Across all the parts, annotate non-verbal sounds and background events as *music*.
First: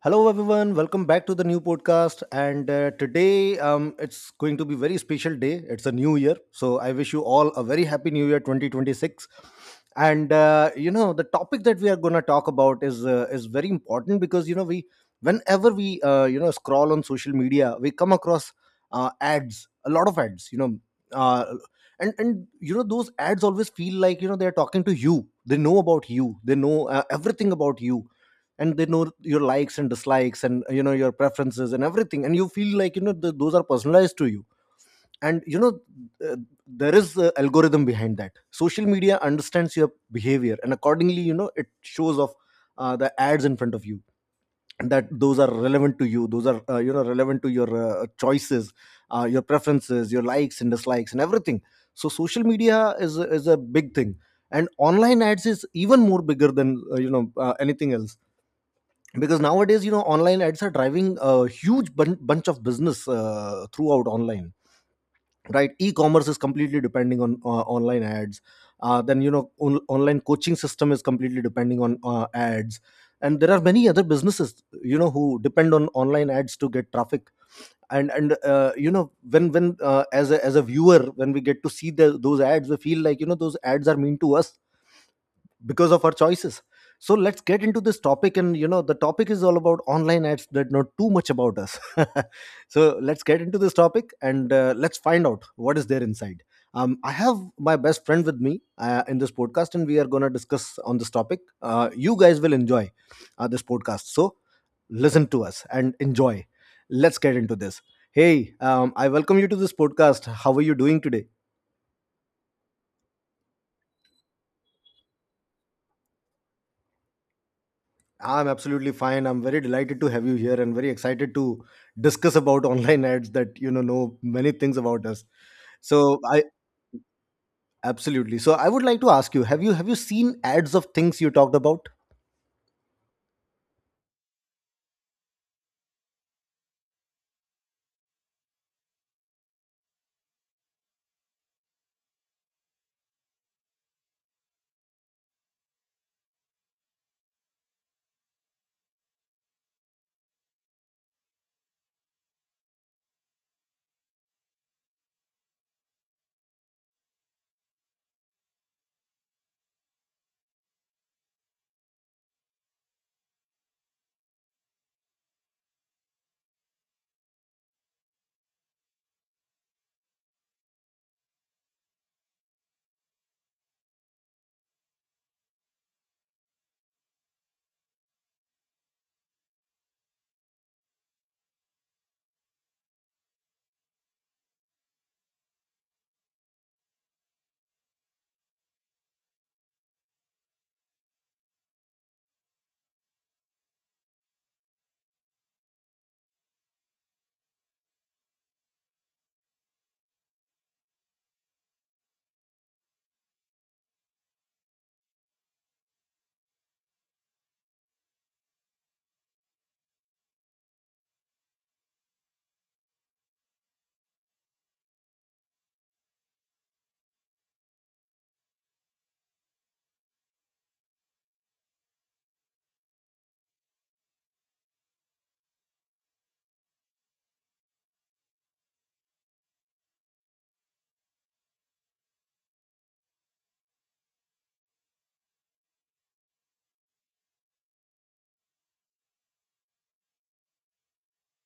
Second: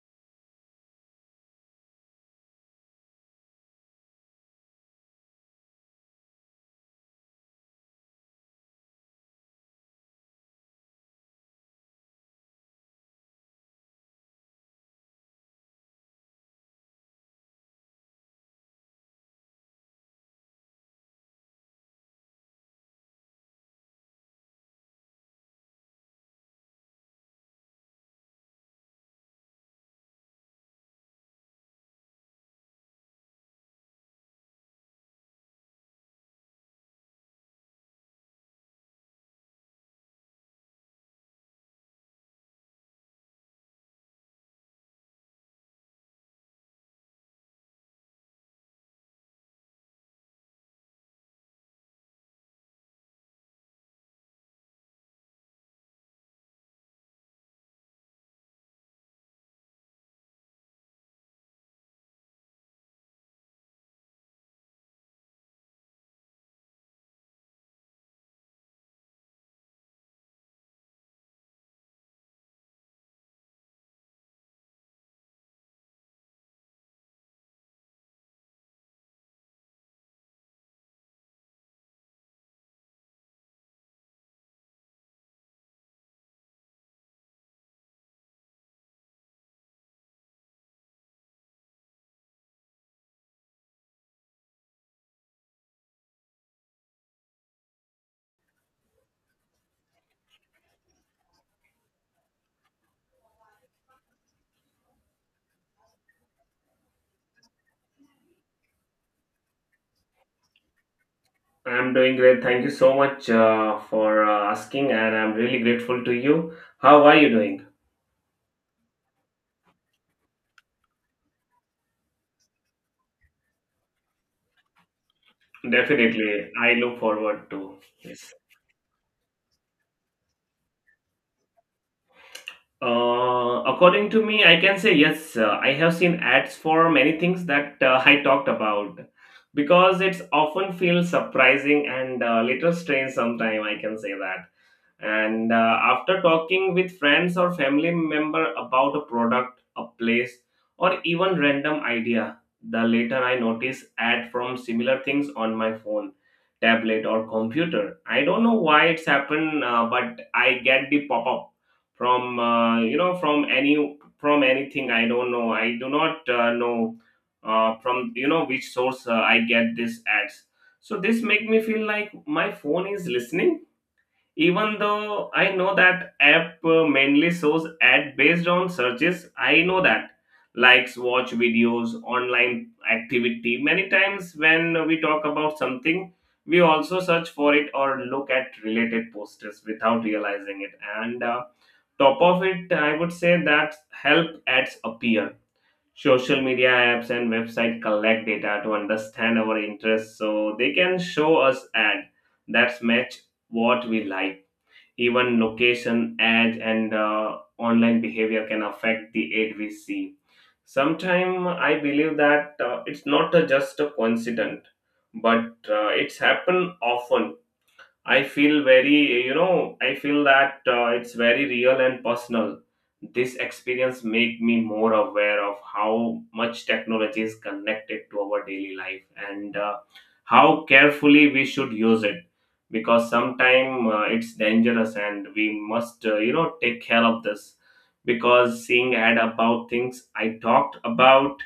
Hello, everyone. Welcome back to the new podcast. And Today, it's going to be very special day. It's a new year, so I wish you all a very happy New Year, 2026. The topic that we are going to talk about is very important because whenever we scroll on social media, we come across ads, a lot of ads. Uh, and those ads always feel like they are talking to you. They know about you. They know everything about you, and they know your likes and dislikes, and your preferences and everything, and you feel like those are personalized to you. And you know uh, there is a algorithm behind that. Social media understands your behavior, and accordingly it shows off the ads in front of you, and that those are relevant to you. Those are relevant to your choices, your preferences, your likes and dislikes and everything. So social media is a big thing, and online ads is even more bigger than anything else, because nowadays online ads are driving a huge bunch of business throughout online. Right, e-commerce is completely depending on online ads. Then you know on- Online coaching system is completely depending on ads, and there are many other businesses, who depend on online ads to get traffic. And you know when As a viewer, when we get to see those ads, we feel like those ads are mean to us because of our choices. So let's get into this topic, and the topic is all about online ads that know too much about us. *laughs* So let's get into this topic and let's find out what is there inside. I have my best friend with me in this podcast, and we are going to discuss on this topic. You guys will enjoy this podcast, so listen to us and enjoy. Let's get into this. Hey, I welcome you to this podcast. How are you doing today? I'm doing great. Thank you so much for asking, and I'm really grateful to you. How are you doing? I'm absolutely fine. I'm very delighted to have you here and very excited to discuss about online ads that know many things about us. So I Definitely, I look forward to. Yes. absolutely. So I would like to ask you, have you seen ads of things you talked about? According to me, I can say yes. I have seen ads for many things that *laughs* I talked about because it's often feels surprising and little strange sometime. I can say that. And after talking with friends or family member about a product, a place, or even random idea, the later I notice ad from similar things on my phone, tablet, or computer. I don't know why it's happened, but I get the pop up from you know from any from anything. I don't know I do not know from which source I get these ads, so this make me feel like my phone is listening, even though I know that app mainly shows ad based on searches. I know that likes watch videos online activity. Many times when we talk about something we also search for it or look at related posters without realizing it, and top of it I would say that help ads appear. Social media apps and website collect data to understand our interests so they can show us ad that match what we like. Even location ads and online behavior can affect the ad we see. Sometimes I believe that it's not a just a coincidence, but it's happened often. I feel very, I feel that it's very real and personal. This experience make me more aware of how much technology is connected to our daily life, and how carefully we should use it, because sometimes it's dangerous and we must, take care of this, because seeing ad about things I talked about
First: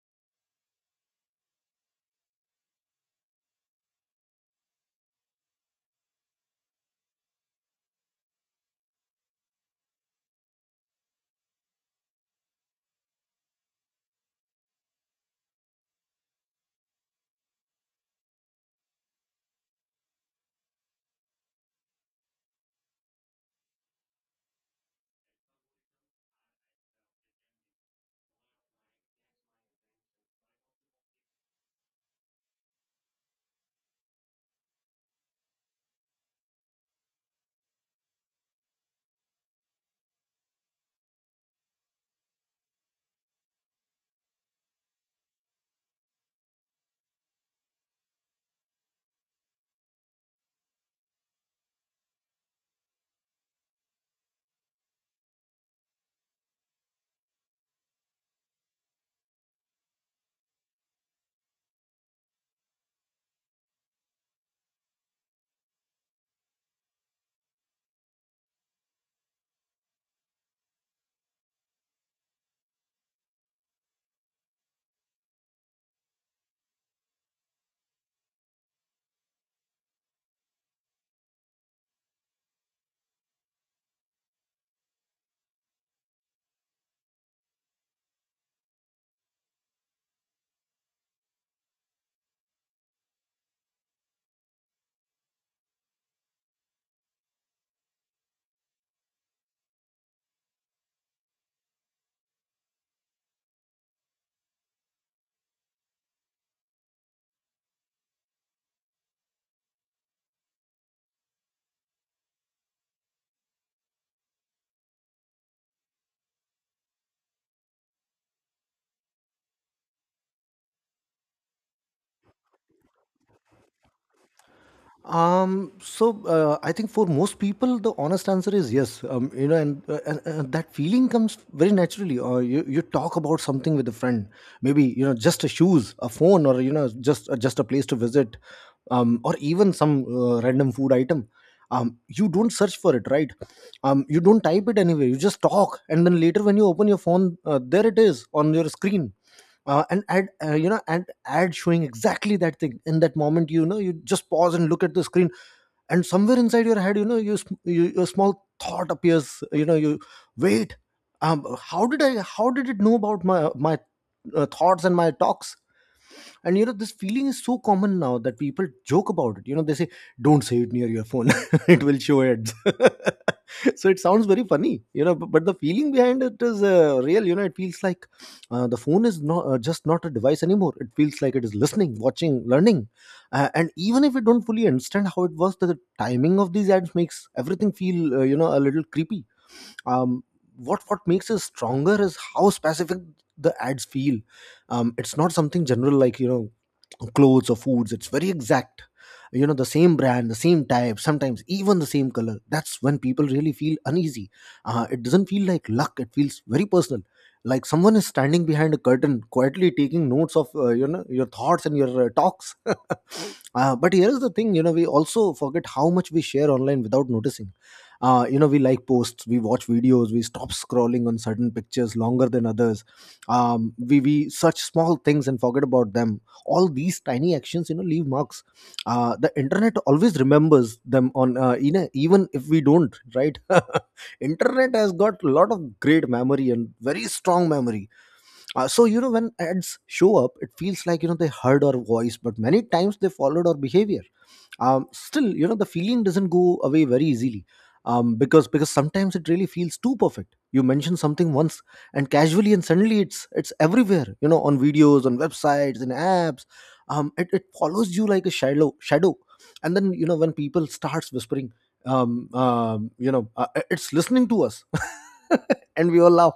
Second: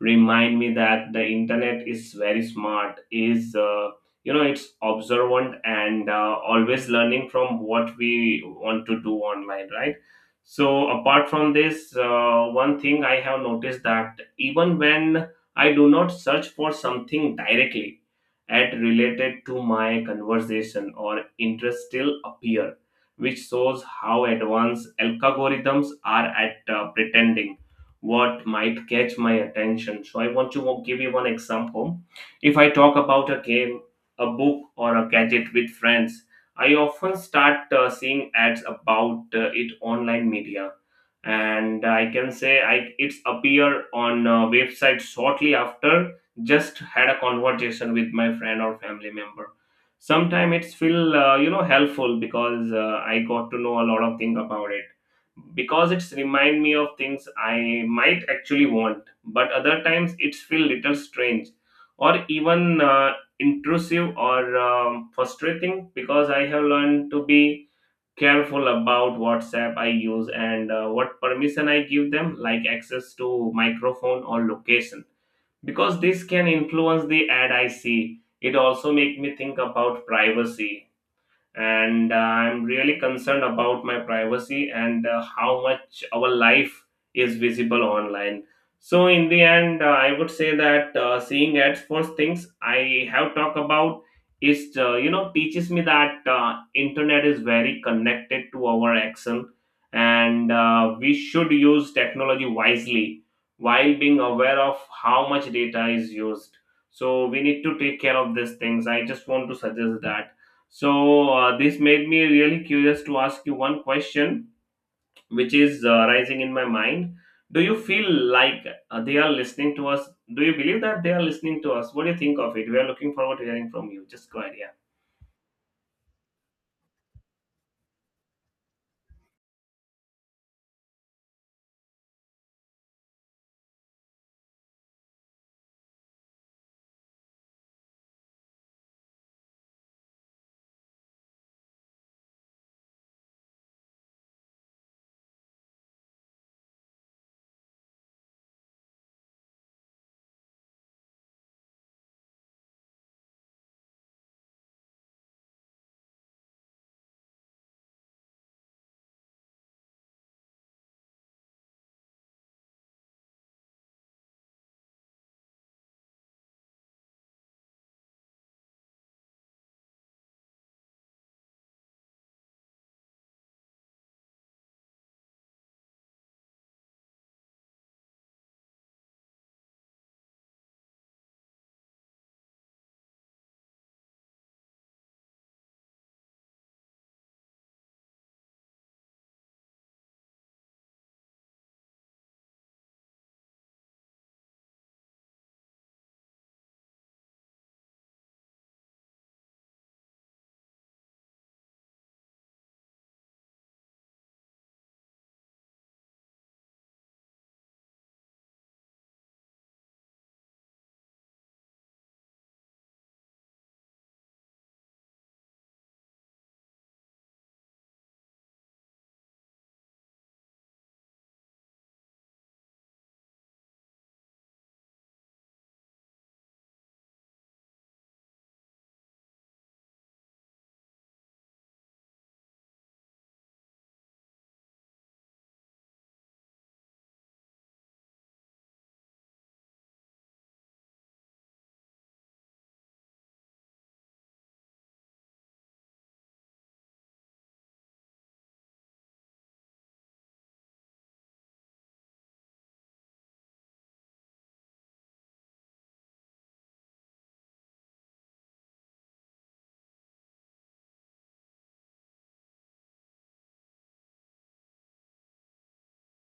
remind me that the internet is very smart, is it's observant and always learning from what we want to do online, right? So apart from this one thing I have noticed that even when I do not search for something directly, at related to my conversation or interest still appear, which shows how advanced algorithms are at pretending what might catch my attention. So I want to give you one example. If I talk about a game, a book, or a gadget with friends, I often start seeing ads about it online media, and I can say I it's appear on website shortly after just had a conversation with my friend or family member. Sometimes it's feel helpful because I got to know a lot of thing about it, because it's remind me of things I might actually want, but other times it's feel little strange or even intrusive or frustrating, because I have learned to be careful about WhatsApp I use and what permission I give them, like access to microphone or location, because this can influence the ad I see. It also make me think about privacy, and I'm really concerned about my privacy and how much our life is visible online. So in the end I would say that seeing ads first things I have talked about is teaches me that internet is very connected to our action, and we should use technology wisely while being aware of how much data is used. So we need to take care of these things, I just want to suggest that. So this made me really curious to ask you one question, which is rising in my mind. Do you feel like they are listening to us? Do you believe that they are listening to us? What do you think of it? We are looking forward to hearing from you. Just go ahead, yeah. I think for most people, the honest answer is yes. You know, and That feeling comes very naturally. Or you talk about something with a friend, maybe just a shoes, a phone, or just a place to visit, or even some random food item. You don't search for it, right? You don't type it anywhere. You just talk, and then later when you open your phone, there it is on your screen, an ad, you know and ad showing exactly that thing in that moment. You just pause and look at the screen, and somewhere inside your head, you your small thought appears. You know you wait, um how did it know about my my thoughts and my talks? And this feeling is so common now that people joke about it. They say, don't say it near your phone, *laughs* it will show ads. *laughs* So it sounds very funny, but the feeling behind it is real. It feels like the phone is not just not a device anymore. It feels like it is listening, watching, learning, and even if we don't fully understand how it works, the timing of these ads makes everything feel a little creepy. um, what makes it stronger is how specific the ads feel. It's not something general, like clothes or foods. It's very exact. The same brand, the same type, sometimes even the same color. That's when people really feel uneasy. It doesn't feel like luck, it feels very personal, like someone is standing behind a curtain quietly taking notes of your thoughts and your talks. *laughs* But here is the thing, we also forget how much we share online without noticing. We like posts, we watch videos, we stop scrolling on certain pictures longer than others. We we search small things and forget about them. All these tiny actions, leave marks. The internet always remembers them, even if we don't, right? *laughs* Internet has got a lot of great memory and very strong memory. So when ads show up, it feels like they heard our voice, but many times they followed our behavior. Still, the feeling doesn't go away very easily. Because because sometimes it really feels too perfect. You mention something once and casually, and suddenly it's everywhere. On videos, on websites, in apps. It follows you like a shadow. And then when people starts whispering, it's listening to us. *laughs* And we all laugh.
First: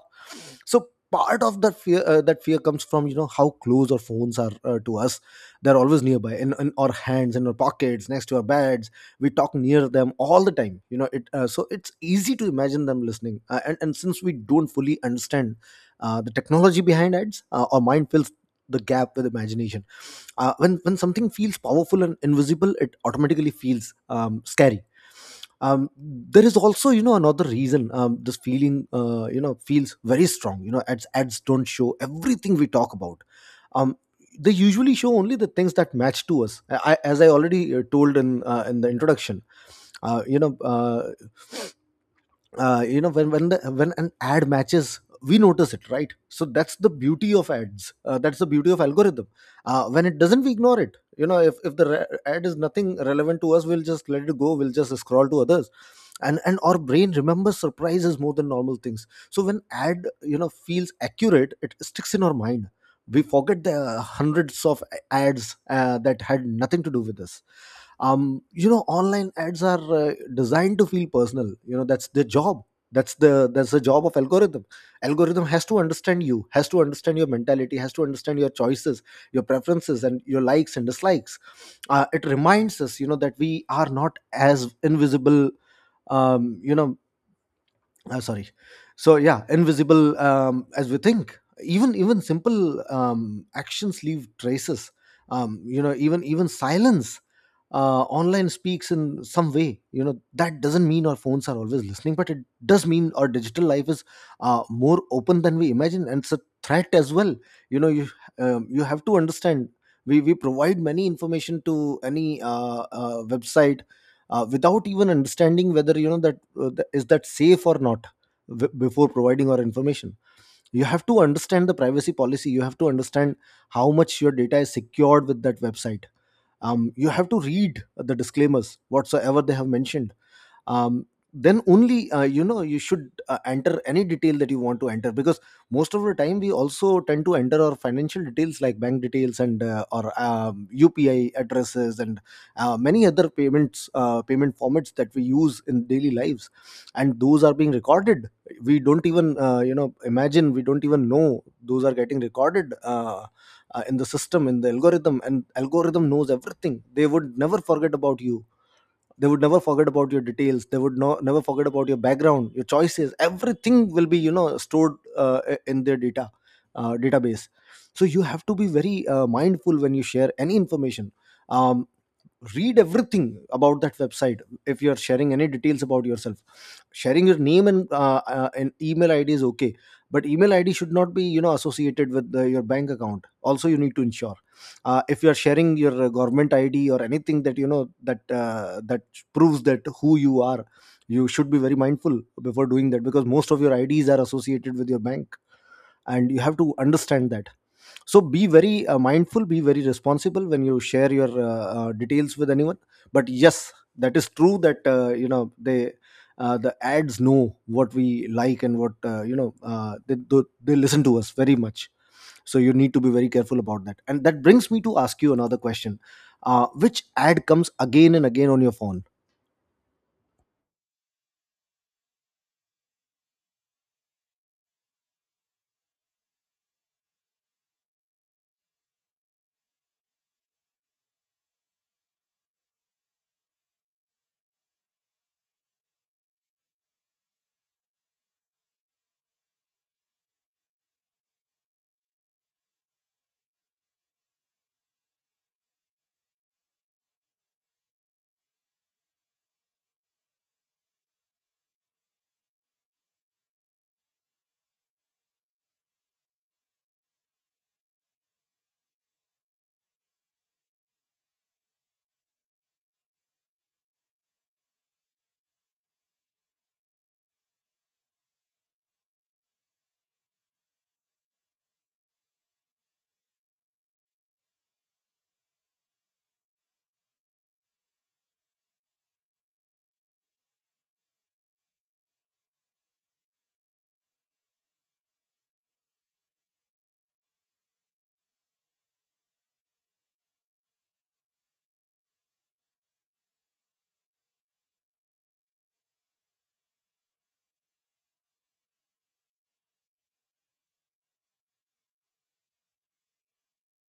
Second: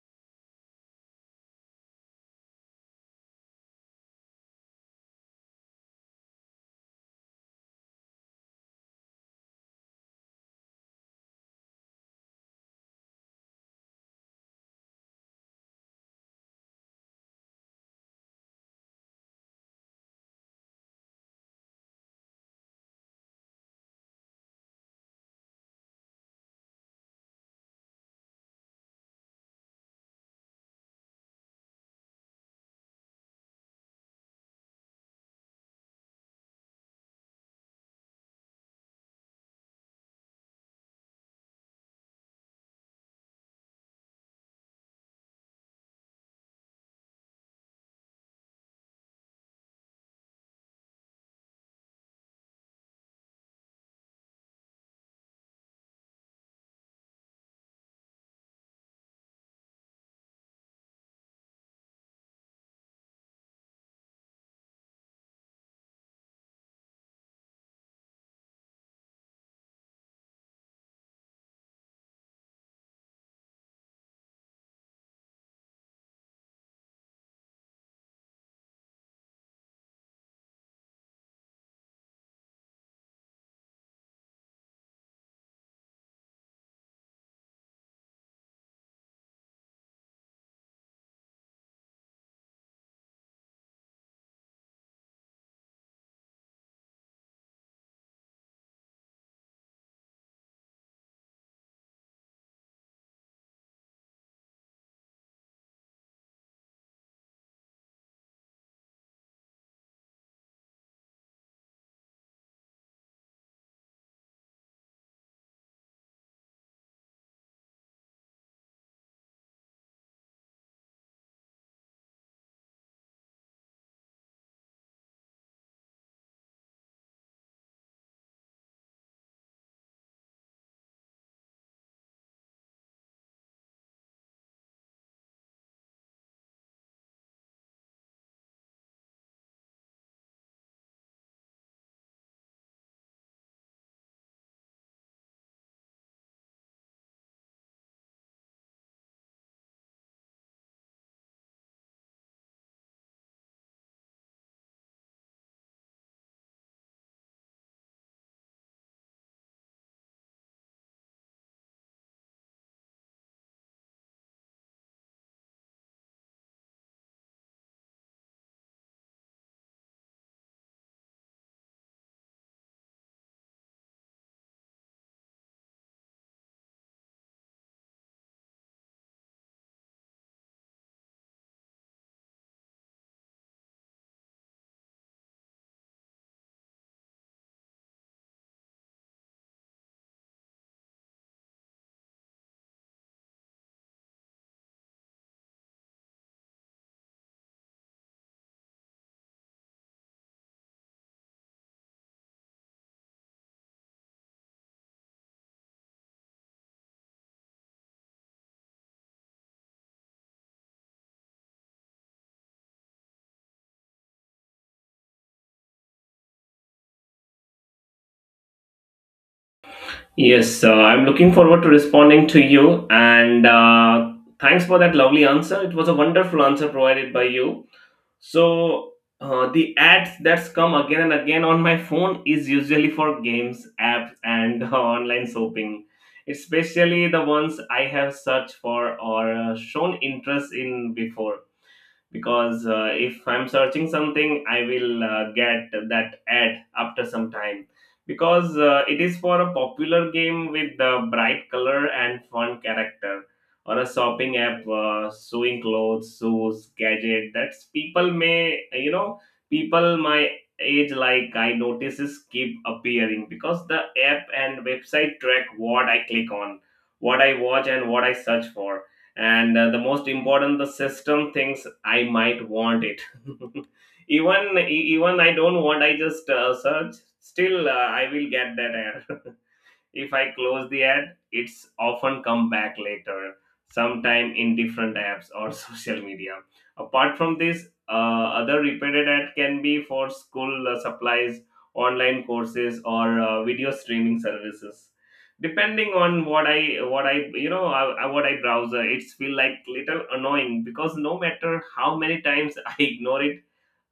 So part of that fear, that fear comes from how close our phones are to us. They're always nearby, in our hands, in our pockets, next to our beds. We talk near them all the time. You know it So it's easy to imagine them listening, and since we don't fully understand the technology behind ads, our mind fills the gap with imagination. When something feels powerful and invisible, it automatically feels scary. There is also, another reason this feeling feels very strong. Ads don't show everything we talk about. um, they usually show only the things that match to us. As I already told in the introduction. Uh, you know when the, When an ad matches, we notice it, right? So that's the beauty of ads, that's the beauty of algorithm. When it doesn't, we ignore it. If the ad is nothing relevant to us, we'll just let it go, we'll just scroll to others. And our brain remembers surprises more than normal things, so when ad feels accurate, it sticks in our mind. We forget the hundreds of ads that had nothing to do with us. Online ads are designed to feel personal. That's their job. That's the job of algorithm. Algorithm has to understand you, has to understand your mentality, has to understand your choices, your preferences and your likes and dislikes. It reminds us, that we are not as invisible. um you know sorry. So yeah, invisible, as we think. Even simple actions leave traces. Even silence online speaks in some way. That doesn't mean our phones are always listening, but it does mean our digital life is more open than we imagine, and it's a threat as well. you know you you have to understand, we provide many information to any website without even understanding whether that is that safe or not. Before providing our information, you have to understand the privacy policy, you have to understand how much your data is secured with that website. You have to read the disclaimers whatsoever they have mentioned. um, then only you should enter any detail that you want to enter, because most of the time we also tend to enter our financial details, like bank details, and or upi addresses, and many other payment formats that we use in daily lives, and those are being recorded. We don't even imagine, we don't even know those are getting recorded, in the system, in the algorithm, and algorithm knows everything. They would never forget about you, they would never forget about your details, they would never forget about your background, your choices. Everything will be stored in their database. So you have to be very mindful when you share any information. um, Read everything about that website if you are sharing any details about yourself, sharing Your name and an email id is okay, but email id should not be, associated with your bank account. Also you need to ensure, if you are sharing your government id or anything that, you know, that that proves that who you are, you should be very mindful before doing that, because most of your ids are associated with your bank, and you have to understand that. So be very mindful, be very responsible when you share your details with anyone. But yes, that is true that you know, they the ads know what we like and what, you know, they listen to us very much. So you need to be very careful about that. And that brings me to ask you another question. Which ad comes again and again on your phone? Yes, I'm looking forward to responding to you, and thanks for that lovely answer. It was a wonderful answer provided by you. So the ads that's come again and again on my phone is usually for games, apps, and *laughs* online shopping, especially the ones I have searched for or shown interest in before, because if I'm searching something I will get that ad after some time, because it is for a popular game with the bright color and fun character, or a shopping app sewing clothes shoes gadget that's people may people my age like I notices keep appearing because the app and website track what I click on, what I watch and what I search for, and the most important the system thinks I might want it. *laughs* Even even I don't want, I just search, still I will get that error. *laughs* If I close the ad it's often come back later, sometime in different apps or *laughs* social media. Apart from this other repeated ad can be for school supplies, online courses or video streaming services, depending on what I what I browser. It's feel like little annoying because no matter how many times *laughs* I ignore it,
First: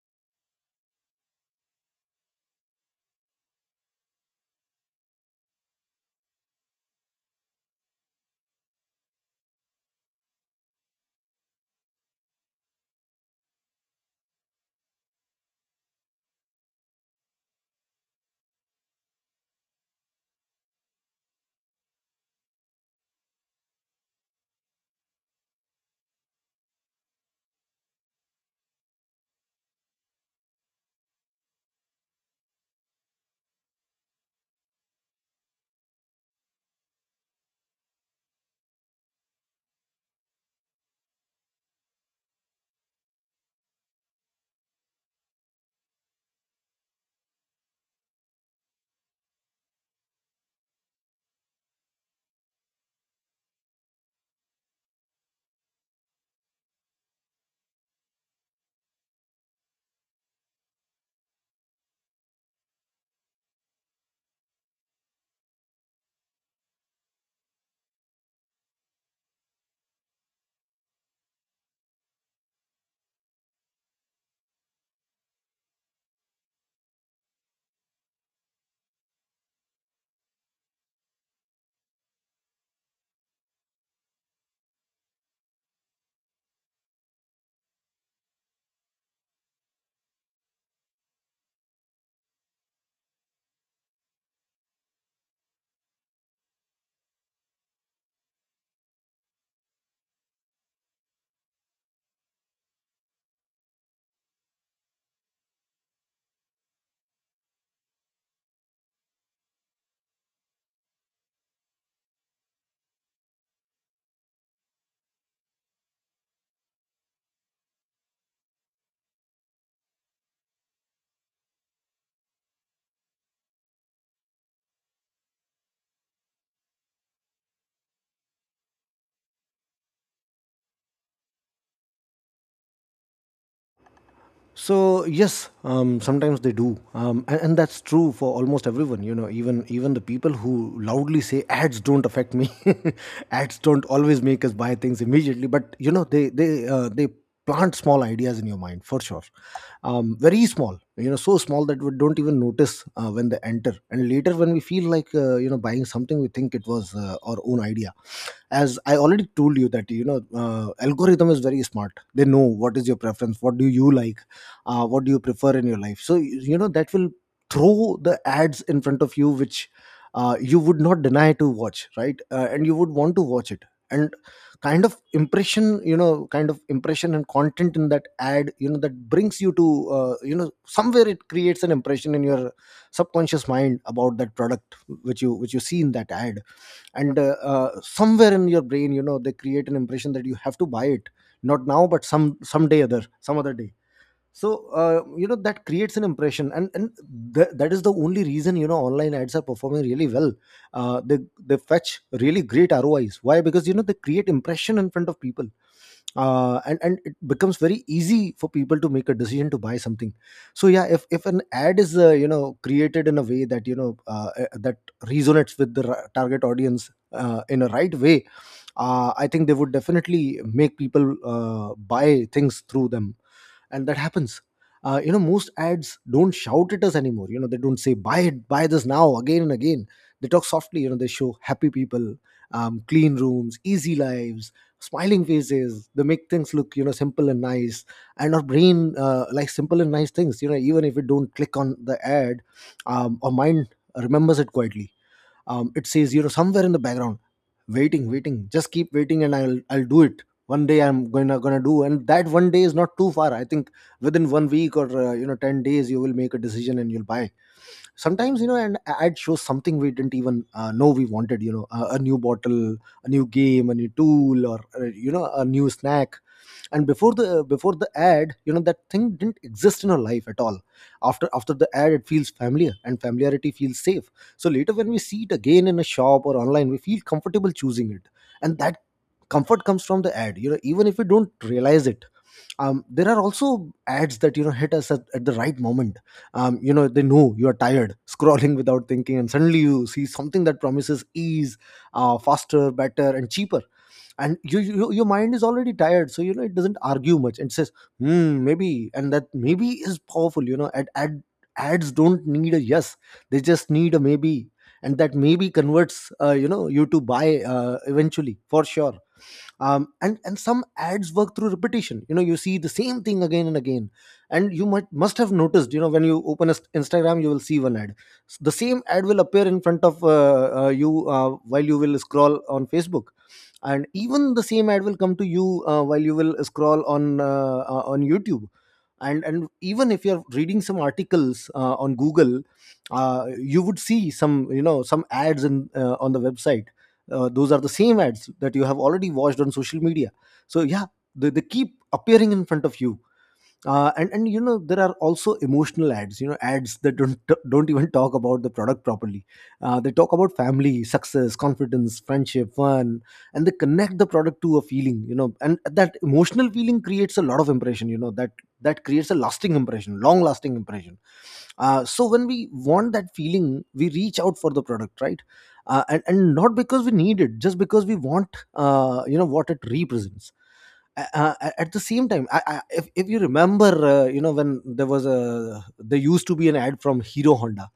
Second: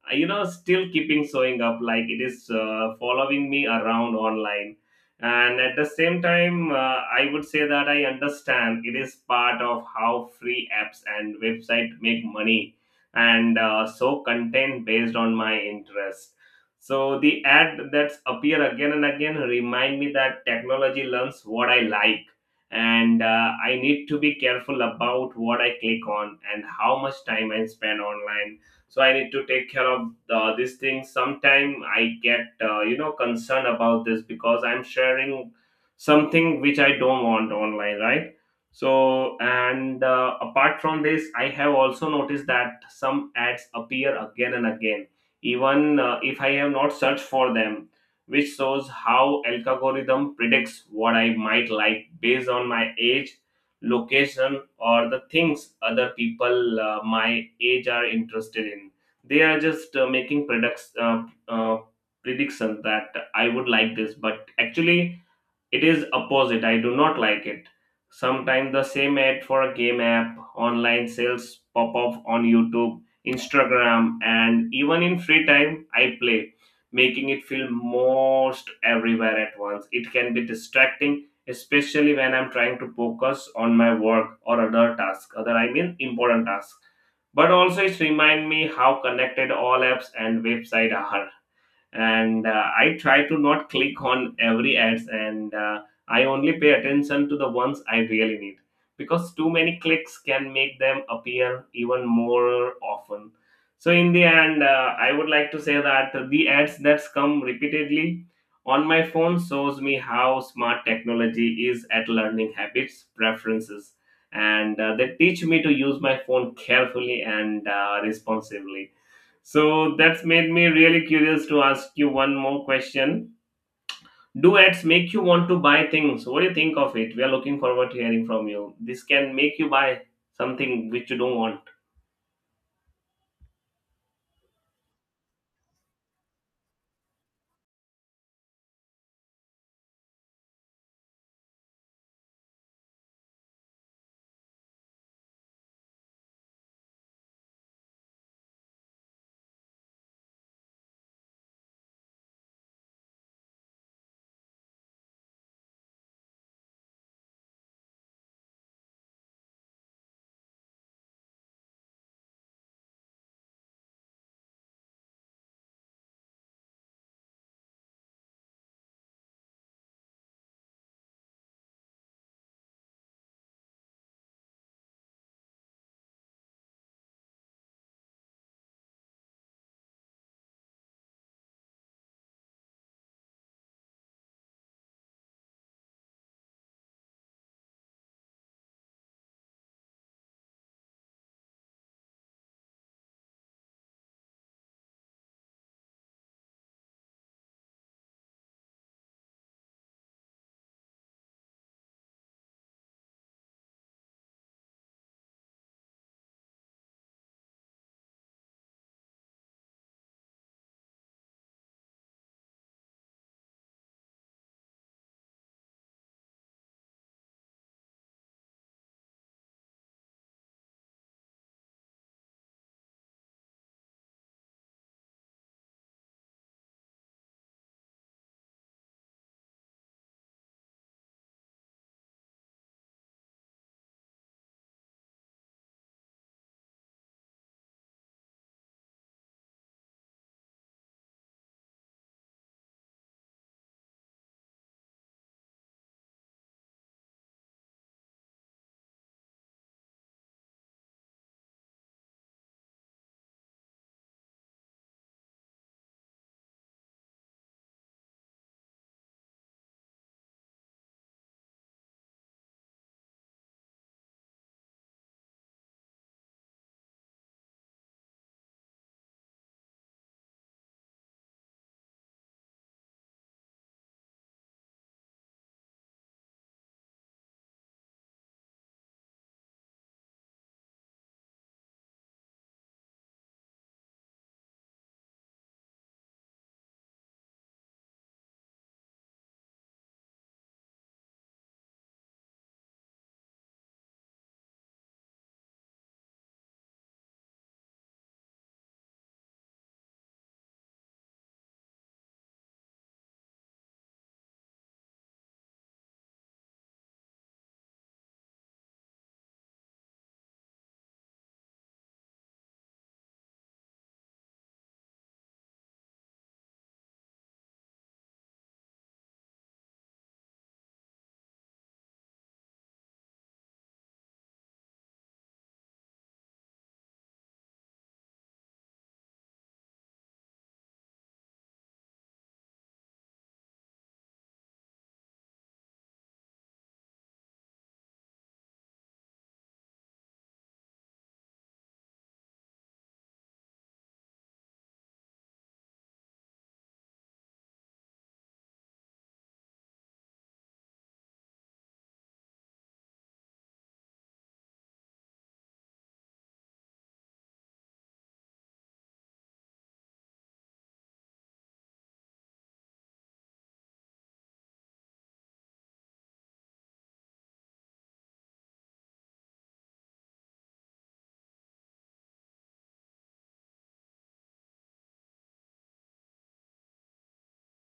still keeping showing up like it is following me around online. And at the same time I would say that I understand it is part of how free apps and website make money, and so content based on my interest. So the ad that's appear again and again remind me that technology learns what I like, and I need to be careful about what I click on and how much time I spend online. So I need to take care of these things. Sometime I get concerned about this because I'm sharing something which I don't want online, right? So and apart from this I have also noticed that some ads appear again and again even if I have not searched for them, which shows how algorithm predicts what I might like based on my age, location or the things other people my age are interested in. They are just making products prediction that I would like this, but actually it is opposite. I do not like it. Sometimes the same ad for a game app, online sales pop up on YouTube, Instagram, and even in free time, I play, making it feel most everywhere at once. It can be distracting, especially when I'm trying to focus on my work or other tasks, other I mean important tasks. But also, it reminds me how connected all apps and websites are, and I try to not click on every ads and I only pay attention to the ones I really need, because too many clicks can make them appear even more often. So in the end I would like to say that the ads that come repeatedly on my phone shows me how smart technology is at learning habits preferences, and they teach me to use my phone carefully and responsibly. So that's made me really curious to ask you one more question. Do ads make you want to buy things? What do you think of it? We are looking forward to hearing from you. This can make you buy something which you don't want. So yes, sometimes they do. And that's true for almost everyone. You know, even the people who loudly say ads don't affect me, *laughs* ads don't always make us buy things immediately. But you know, they they plant small ideas in your mind, for sure. Very small. You know, so small that we don't even notice when they enter, and later when we feel like, you know, buying something, we think it was, our own idea. As I already told you that, you know, algorithm is very smart. They know what is your preference, what do you like, what do you prefer in your life. So you know that will throw the ads in front of you, which, you would not deny to watch, right? And you would want to watch it. And kind of impression, you know, kind of impression and content in that ad, you know, that brings you to, you know, somewhere it creates an impression in your subconscious mind about that product, which you see in that ad. And somewhere in your brain, you know, they create an impression that you have to buy it, not now but someday other some other day. So, you know, that creates an impression. And that is the only reason, you know, online ads are performing really well. uh, they they fetch really great rois. Why? Because you know they create impression in front of people, and it becomes very easy for people to make a decision to buy something. So yeah, if an ad is, you know, created in a way that, you know, that resonates with the target audience, in a right way, I think they would definitely make people buy things through them. And that happens. You know, most ads don't shout at us anymore. You know, they don't say buy it, buy this now, again and again. They talk softly. You know, they show happy people, clean rooms, easy lives, smiling faces. They make things look, you know, simple and nice. And our brain like simple and nice things. You know, even if we don't click on the ad, our mind remembers it quietly. It says, you know, somewhere in the background, waiting, waiting, just keep waiting, and I'll do it one day. I'm gonna do, and that one day is not too far, I think. Within one week, or you know, 10 days, you will make a decision and you'll buy. Sometimes, you know, and ad shows something we didn't even know we wanted, you know, a new bottle, a new game, a new tool, or you know, a new snack. And before the ad, you know, that thing didn't exist in our life at all. After the ad, it feels familiar, and familiarity feels safe. So later, when we see it again in a shop or online, we feel comfortable choosing it. And that comfort comes from the ad, you know, even if we don't realize it. There are also ads that, you know, hit us at the right moment. You know, they know you are tired, *laughs* scrolling without thinking, and suddenly you see something that promises ease, faster, better, and cheaper. And you, your mind is already tired, so, you know, it doesn't argue much, and says, hmm, maybe. And that maybe is powerful. You know, ads don't need a yes, they just need a maybe. And that maybe converts, you know, you to buy, eventually, for sure. And some ads work through repetition. You know, you see the same thing again and again. And you might must have noticed, you know, when you open a Instagram, you will see one ad. The same ad will appear in front of you while you will scroll on Facebook. And even the same ad will come to you, while you will scroll on YouTube. And even if you're reading some articles, on Google, you would see some, you know, some ads in, on the website. Those are the same ads that you have already watched on social media. So yeah, they keep appearing in front of you. And you know, there are also emotional ads. You know, ads that don't even talk about the product properly. They talk about family, success, confidence, friendship, fun. And they connect the product to a feeling. You know, and that emotional feeling creates a lot of impression. You know, that that creates a lasting impression, long lasting impression. So when we want that feeling, we reach out for the product, right? And not because we need it, just because we want, you know, what it represents. At the same time, if you remember, you know, when there was a, there used to be an ad from Hero Honda,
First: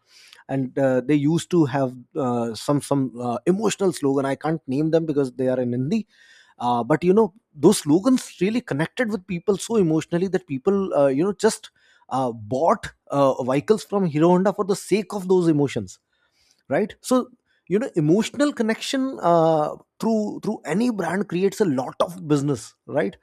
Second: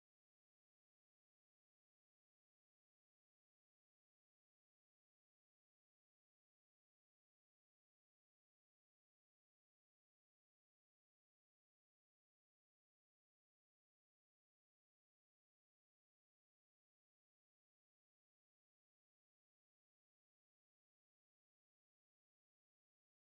and they used to have, some emotional slogan. I can't name them because they are in Hindi. But you know, those slogans really connected with people so emotionally that people, you know, just bought vehicles from Hero Honda for the sake of those emotions, right? So, you know, emotional connection, through any brand creates a lot of business, right?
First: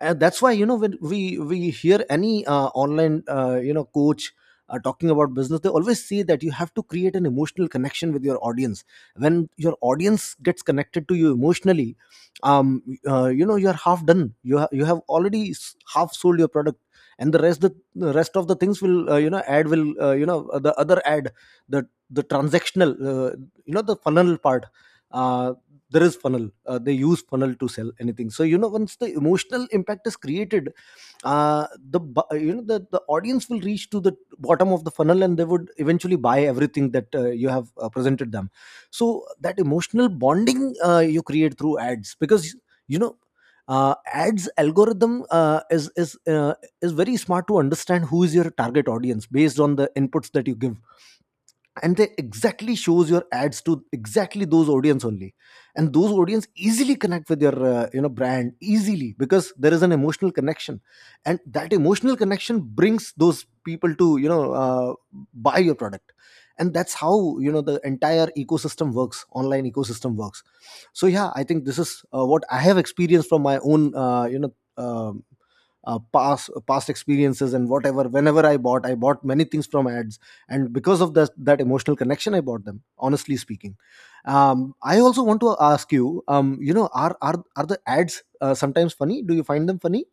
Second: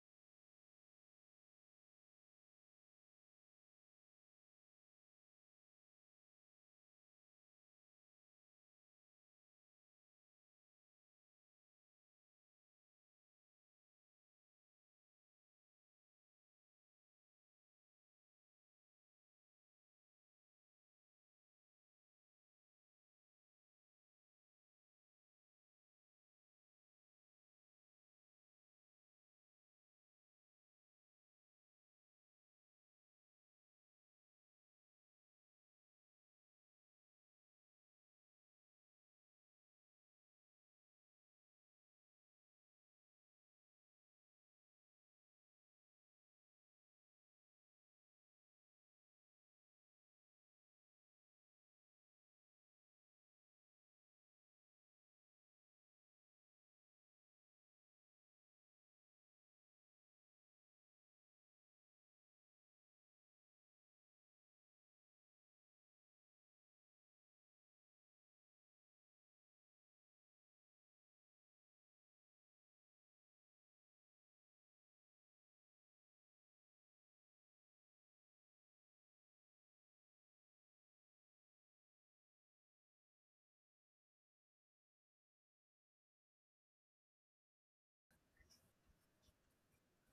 that's why, you know, when we hear any, online, you know, coach talking about business, they always say that you have to create an emotional connection with your audience. When your audience gets connected to you emotionally, you know, you're half done. You have already half sold your product. And the rest, the rest of the things will, you know, ad will, you know, the other ad, the transactional, you know, the funnel part. Uh, there is funnel, they use funnel to sell anything. So you know, once the emotional impact is created, uh, you know, the audience will reach to the bottom of the funnel, and they would eventually buy everything that, you have, presented them. So that emotional bonding, you create through ads because, you know, ads algorithm, is very smart to understand who is your target audience, based on the inputs that you give. And they exactly shows your ads to exactly those audience only. And those audience easily connect with your, you know, brand easily, because there is an emotional connection. And that emotional connection brings those people to, you know, buy your product. And that's how, you know, the entire ecosystem works, online ecosystem works. So yeah, I think this is, what I have experienced from my own, you know, um past, past experiences. And whatever whenever I bought many things from ads, and because of that, that emotional connection, I bought them, honestly speaking. I also want to ask you, you know, are the ads, sometimes funny? Do you find them funny?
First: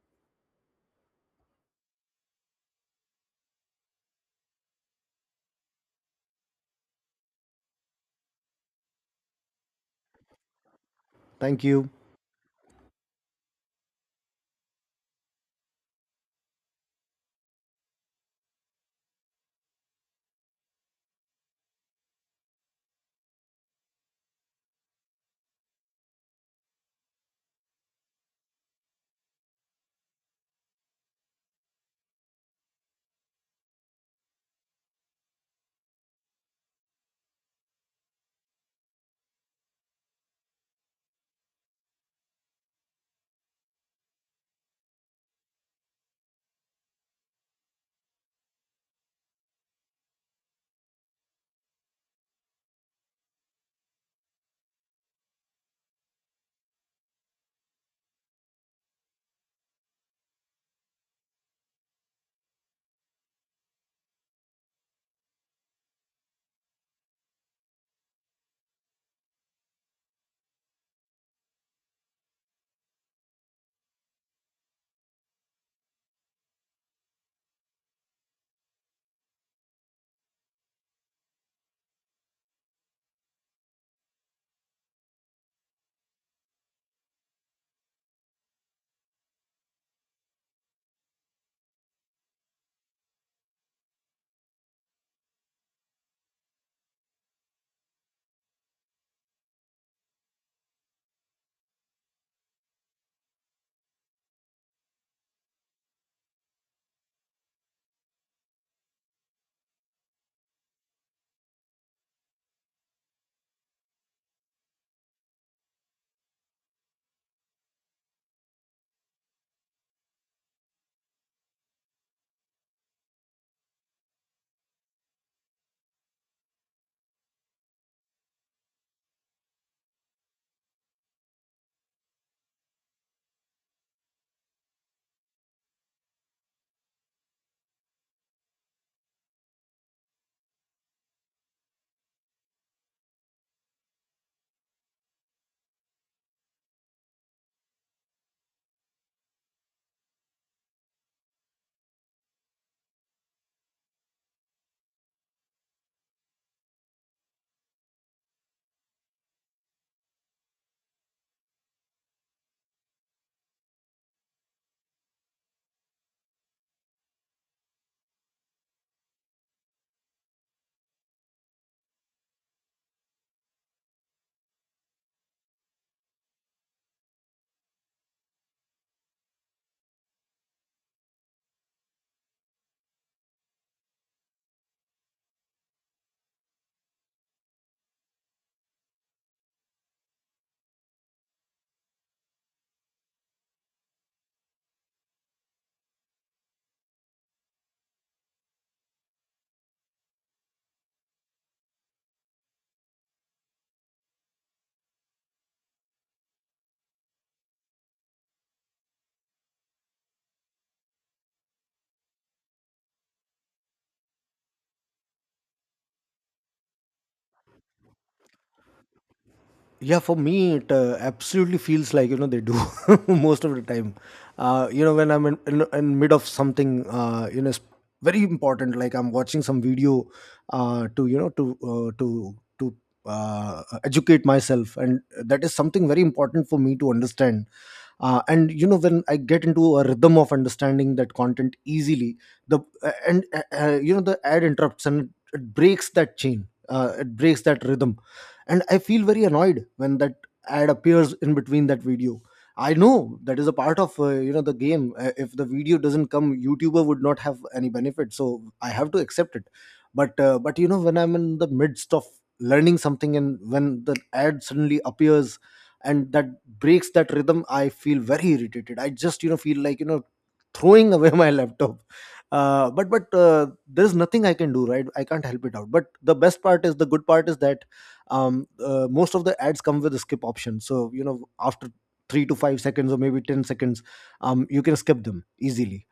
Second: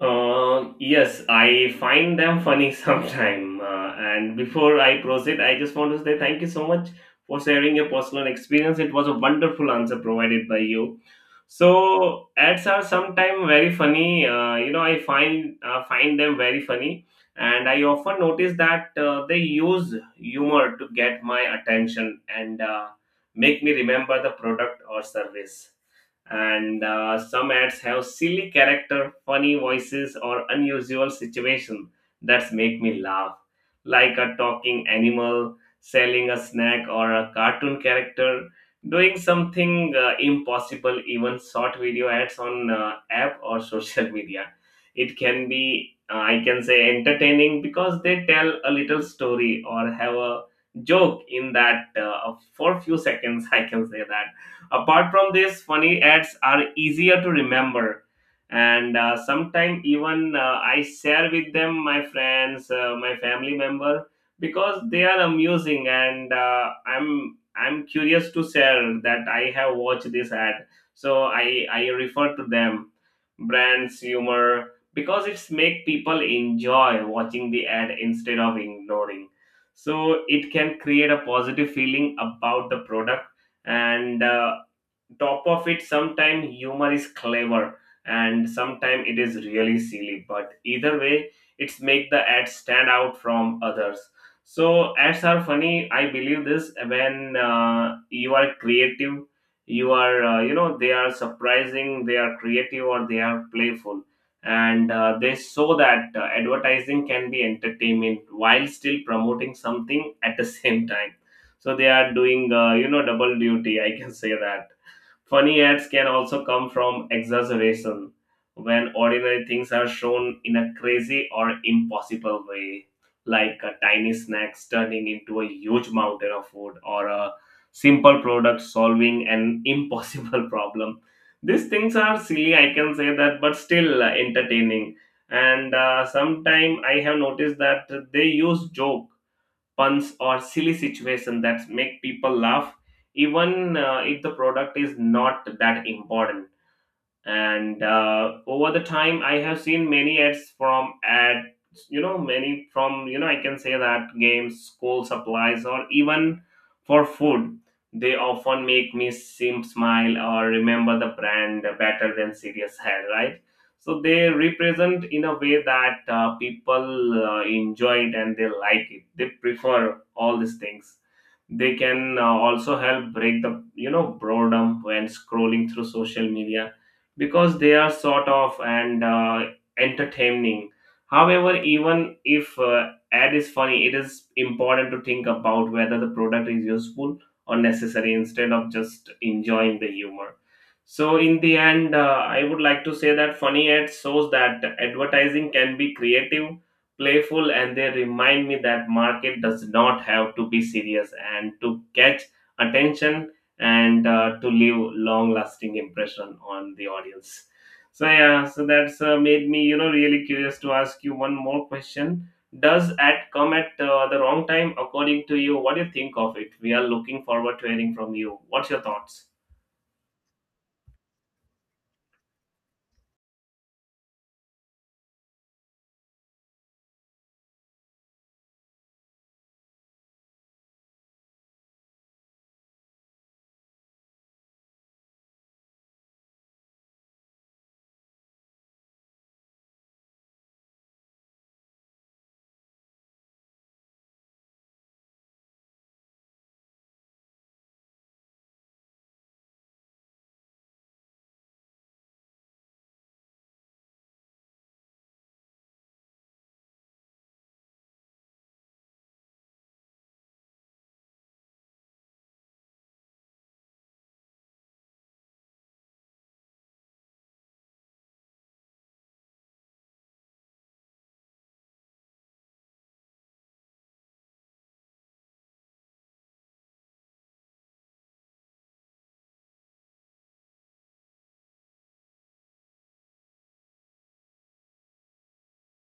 Yes, I find them funny *laughs* sometime. And before I proceed, I just want to say thank you so much for sharing your personal experience. It was a wonderful answer provided by you. Thank you. So ads are sometimes very funny. You know, I find find them very funny, and I often notice that they use humor to get my attention and make me remember the product or service, and some ads have silly character funny voices or unusual situation that make me laugh, like a talking animal selling a snack or a cartoon character doing something impossible. Even short video ads on app or *laughs* social media, it can be I can say entertaining because they tell a little story or have a joke in that for few seconds. *laughs* I can say that. Apart from this, funny ads are easier to remember, and sometimes even I share with them my friends, my family member, because they are amusing, and I'm curious to share that I have watched this ad, so I refer to them, brands humor because it's make people enjoy watching the ad instead of ignoring. So it can create a positive feeling about the product, and top of it sometimes humor is clever, and sometimes it is really silly, but either way it's make the ad stand out from others. So ads are funny, I believe this when you are creative, you are they are surprising, they are creative or they are playful, and they show that advertising can be entertainment while still promoting something at the *laughs* same time. So they are doing double duty, I can say that. Funny ads can also come from exaggeration, when ordinary things are shown in a crazy or impossible way, like a tiny snack turning into a huge mountain of food or a simple product solving an impossible *laughs* problem. These things are silly, I can say that, but still entertaining. And sometime I have noticed that they use joke puns or silly situation that make people laugh even if the product is not that important. And over the time I have seen many ads from ads many from I can say that games school supplies or even for food. They often make me seem smile or remember the brand better than serious head, right? So they represent in a way that people enjoy it and they like it, they prefer all these things. They can also help break the boredom when scrolling through social media, because they are sort of and entertaining. However, even if ad is funny, it is important to think about whether the product is useful or necessary instead of just enjoying the humor. So, in the end, I would like to say that funny ads shows that advertising can be creative, playful, and they remind me that market does not have to be serious, and to catch attention and to leave long lasting impression on the audience. So yeah, so that's made me really curious to ask you one more question. Does ad come at the wrong time, according to you? What do you think of it? We are looking forward to hearing from you. What's your thoughts? Yeah, for me, it absolutely feels like, you know, they do. *laughs* Most of the time. You know, when I'm in mid of something, you know, it's very important, like I'm watching some video, to, you know, to educate myself, and that is something very important for me to understand. And you know, when I get into a rhythm of understanding that content easily, the and you know, the ad interrupts, and it breaks that chain. It breaks that rhythm, and I feel very annoyed when that ad appears in between that video. I know that is a part of the game. If the video doesn't come, youtuber would not have any benefit, so I have to accept it. But you know, when I'm in the midst of learning something and when the ad suddenly appears and that breaks that rhythm, I feel very irritated. I just, you know, feel like, you know, throwing *laughs* away my laptop. But there's nothing I can do, right? I can't help it out. But the best part is, the good part is that, most of the ads come with a skip option, so you know, after 3 to 5 seconds or maybe 10 seconds, you can skip them easily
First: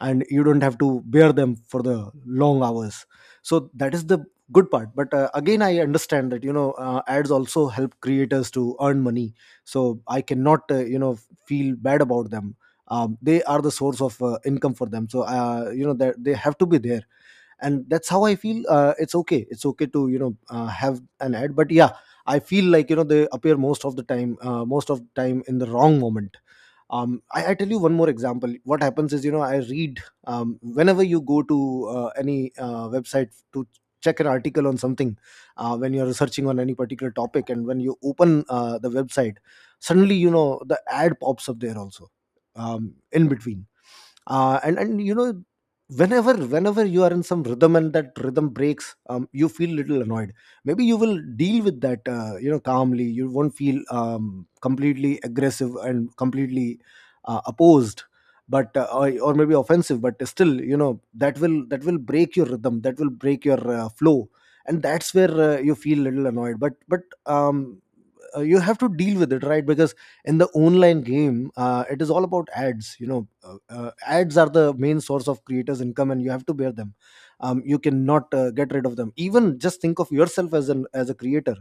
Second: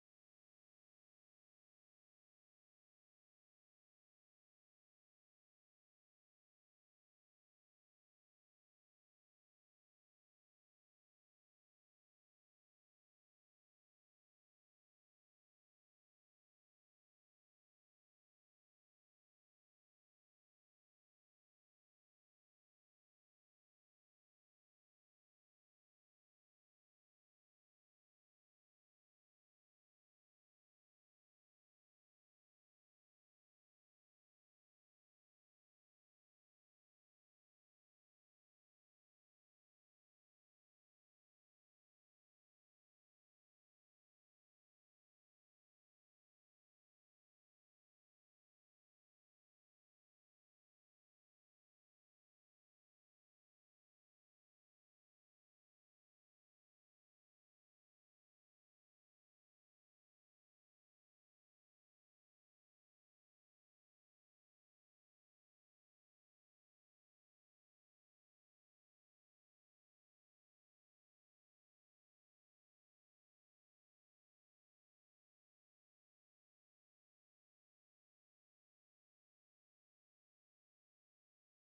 and you don't have to bear them for the long hours. So that is the good part. But again, I understand that, you know, ads also help creators to earn money, so I cannot, feel bad about them. They are the source of income for them, so you know that they have to be there. And that's how I feel. It's okay, it's okay to, have an ad. But yeah, I feel like, you know, they appear most of the time, most of the time in the wrong moment. I tell you one more example. What happens is, you know, I read, whenever you go to any website to check an article on something, when you're researching on any particular topic and when you open the website, suddenly, you know, the ad pops up there also, in between. And you know, whenever you are in some rhythm and that rhythm breaks, you feel little annoyed. Maybe you will deal with that, you know, calmly. You won't feel completely aggressive and completely opposed. Or maybe offensive. But still, you know, that will break your rhythm, that will break your flow. And that's where you feel a little annoyed. But but um, uh, you have to deal with it, right? Because in the online game, it is all about ads, you know. Ads are the main source of creators income and you have to bear them. You cannot get rid of them. Even just think of yourself as an as a creator.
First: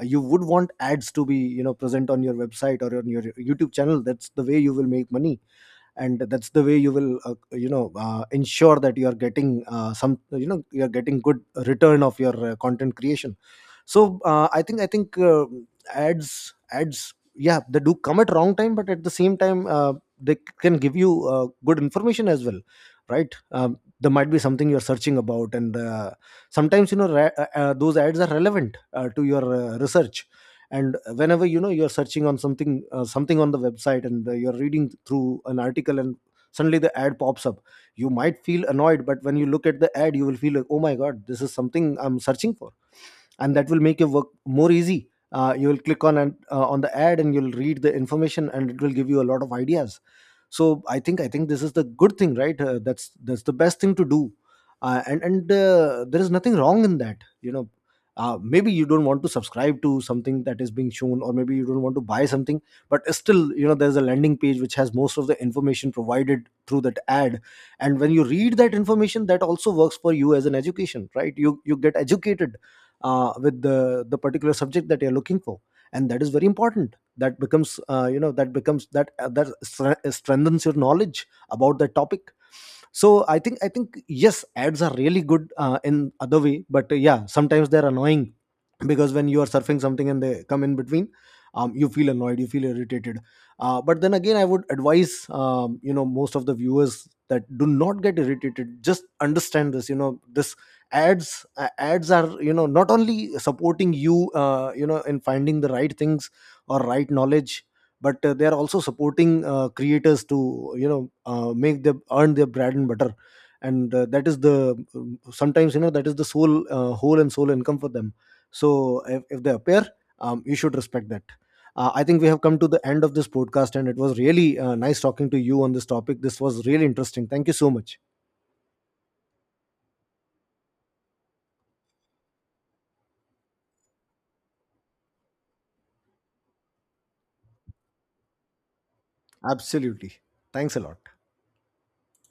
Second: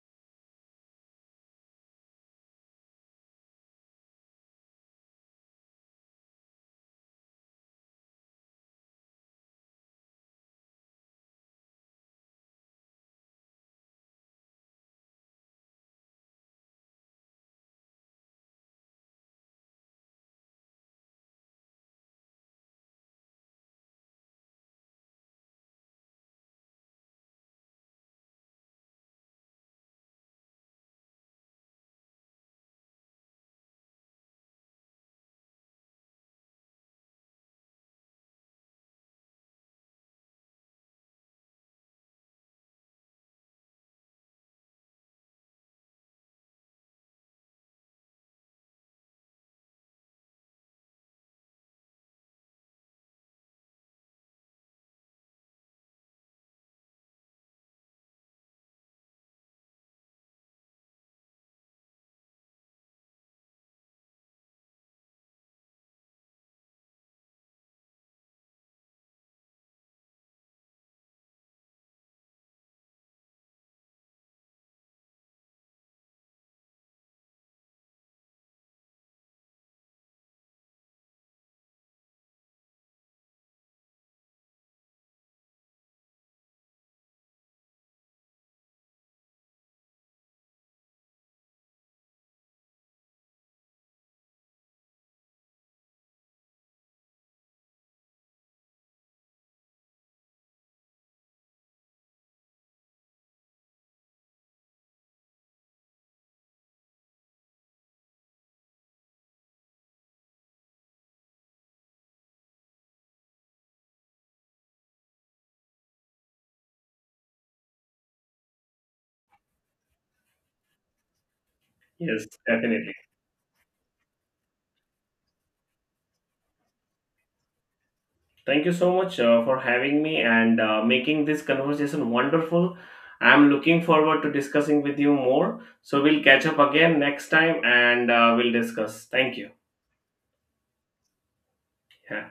You would want ads to be, you know, present on your website or on your youtube channel. That's the way you will make money, and that's the way you will, ensure that you are getting some, you know, you are getting good return of your content creation. So I think ads, ads, yeah, they do come at wrong time, but at the same time they can give you good information as well, right? There might be something you're searching about, and sometimes, you know, those ads are relevant to your research. And whenever, you know, you're searching on something, something on the website, and you're reading through an article, and suddenly the ad pops up. You might feel annoyed, but when you look at the ad, you will feel like, oh my god, this is something I'm searching for. And that will make your work more easy. You will click on, and on the ad, and you'll read the information, and it will give you a lot of ideas. So I think this is the good thing, right? That's the best thing to do. And there is nothing wrong in that, you know. Maybe you don't want to subscribe to something that is being shown, or maybe you don't want to buy something. But still, you know, there's a landing page which has most of the information provided through that ad. And when you read that information, that also works for you as an education, right? You get educated with the particular subject that you're looking for. And that is very important. That becomes, that becomes that, that strengthens your knowledge about that topic. So I think yes, ads are really good in other way, but yeah, sometimes they're annoying, because when you are surfing something and they come in between, you feel annoyed, you feel irritated. But then again, I would advise, you know, most of the viewers, that do not get irritated. Just understand this, you know, this ads, ads are, you know, not only supporting you you know, in finding the right things or right knowledge, but they are also supporting creators to, make them earn their bread and butter. And that is the, sometimes, you know, that is the sole, whole and sole income for them. So if they appear, you should respect that. I think Yes, we have come to the definitely. end of this podcast, and it was really nice talking to you on this topic. This was really interesting. Thank you so much. Thank you so much for having me and making this conversation wonderful. I'm looking forward to discussing with you more, so we'll catch up again next time and we'll discuss. Thank you. Absolutely. Thanks a lot. Yeah.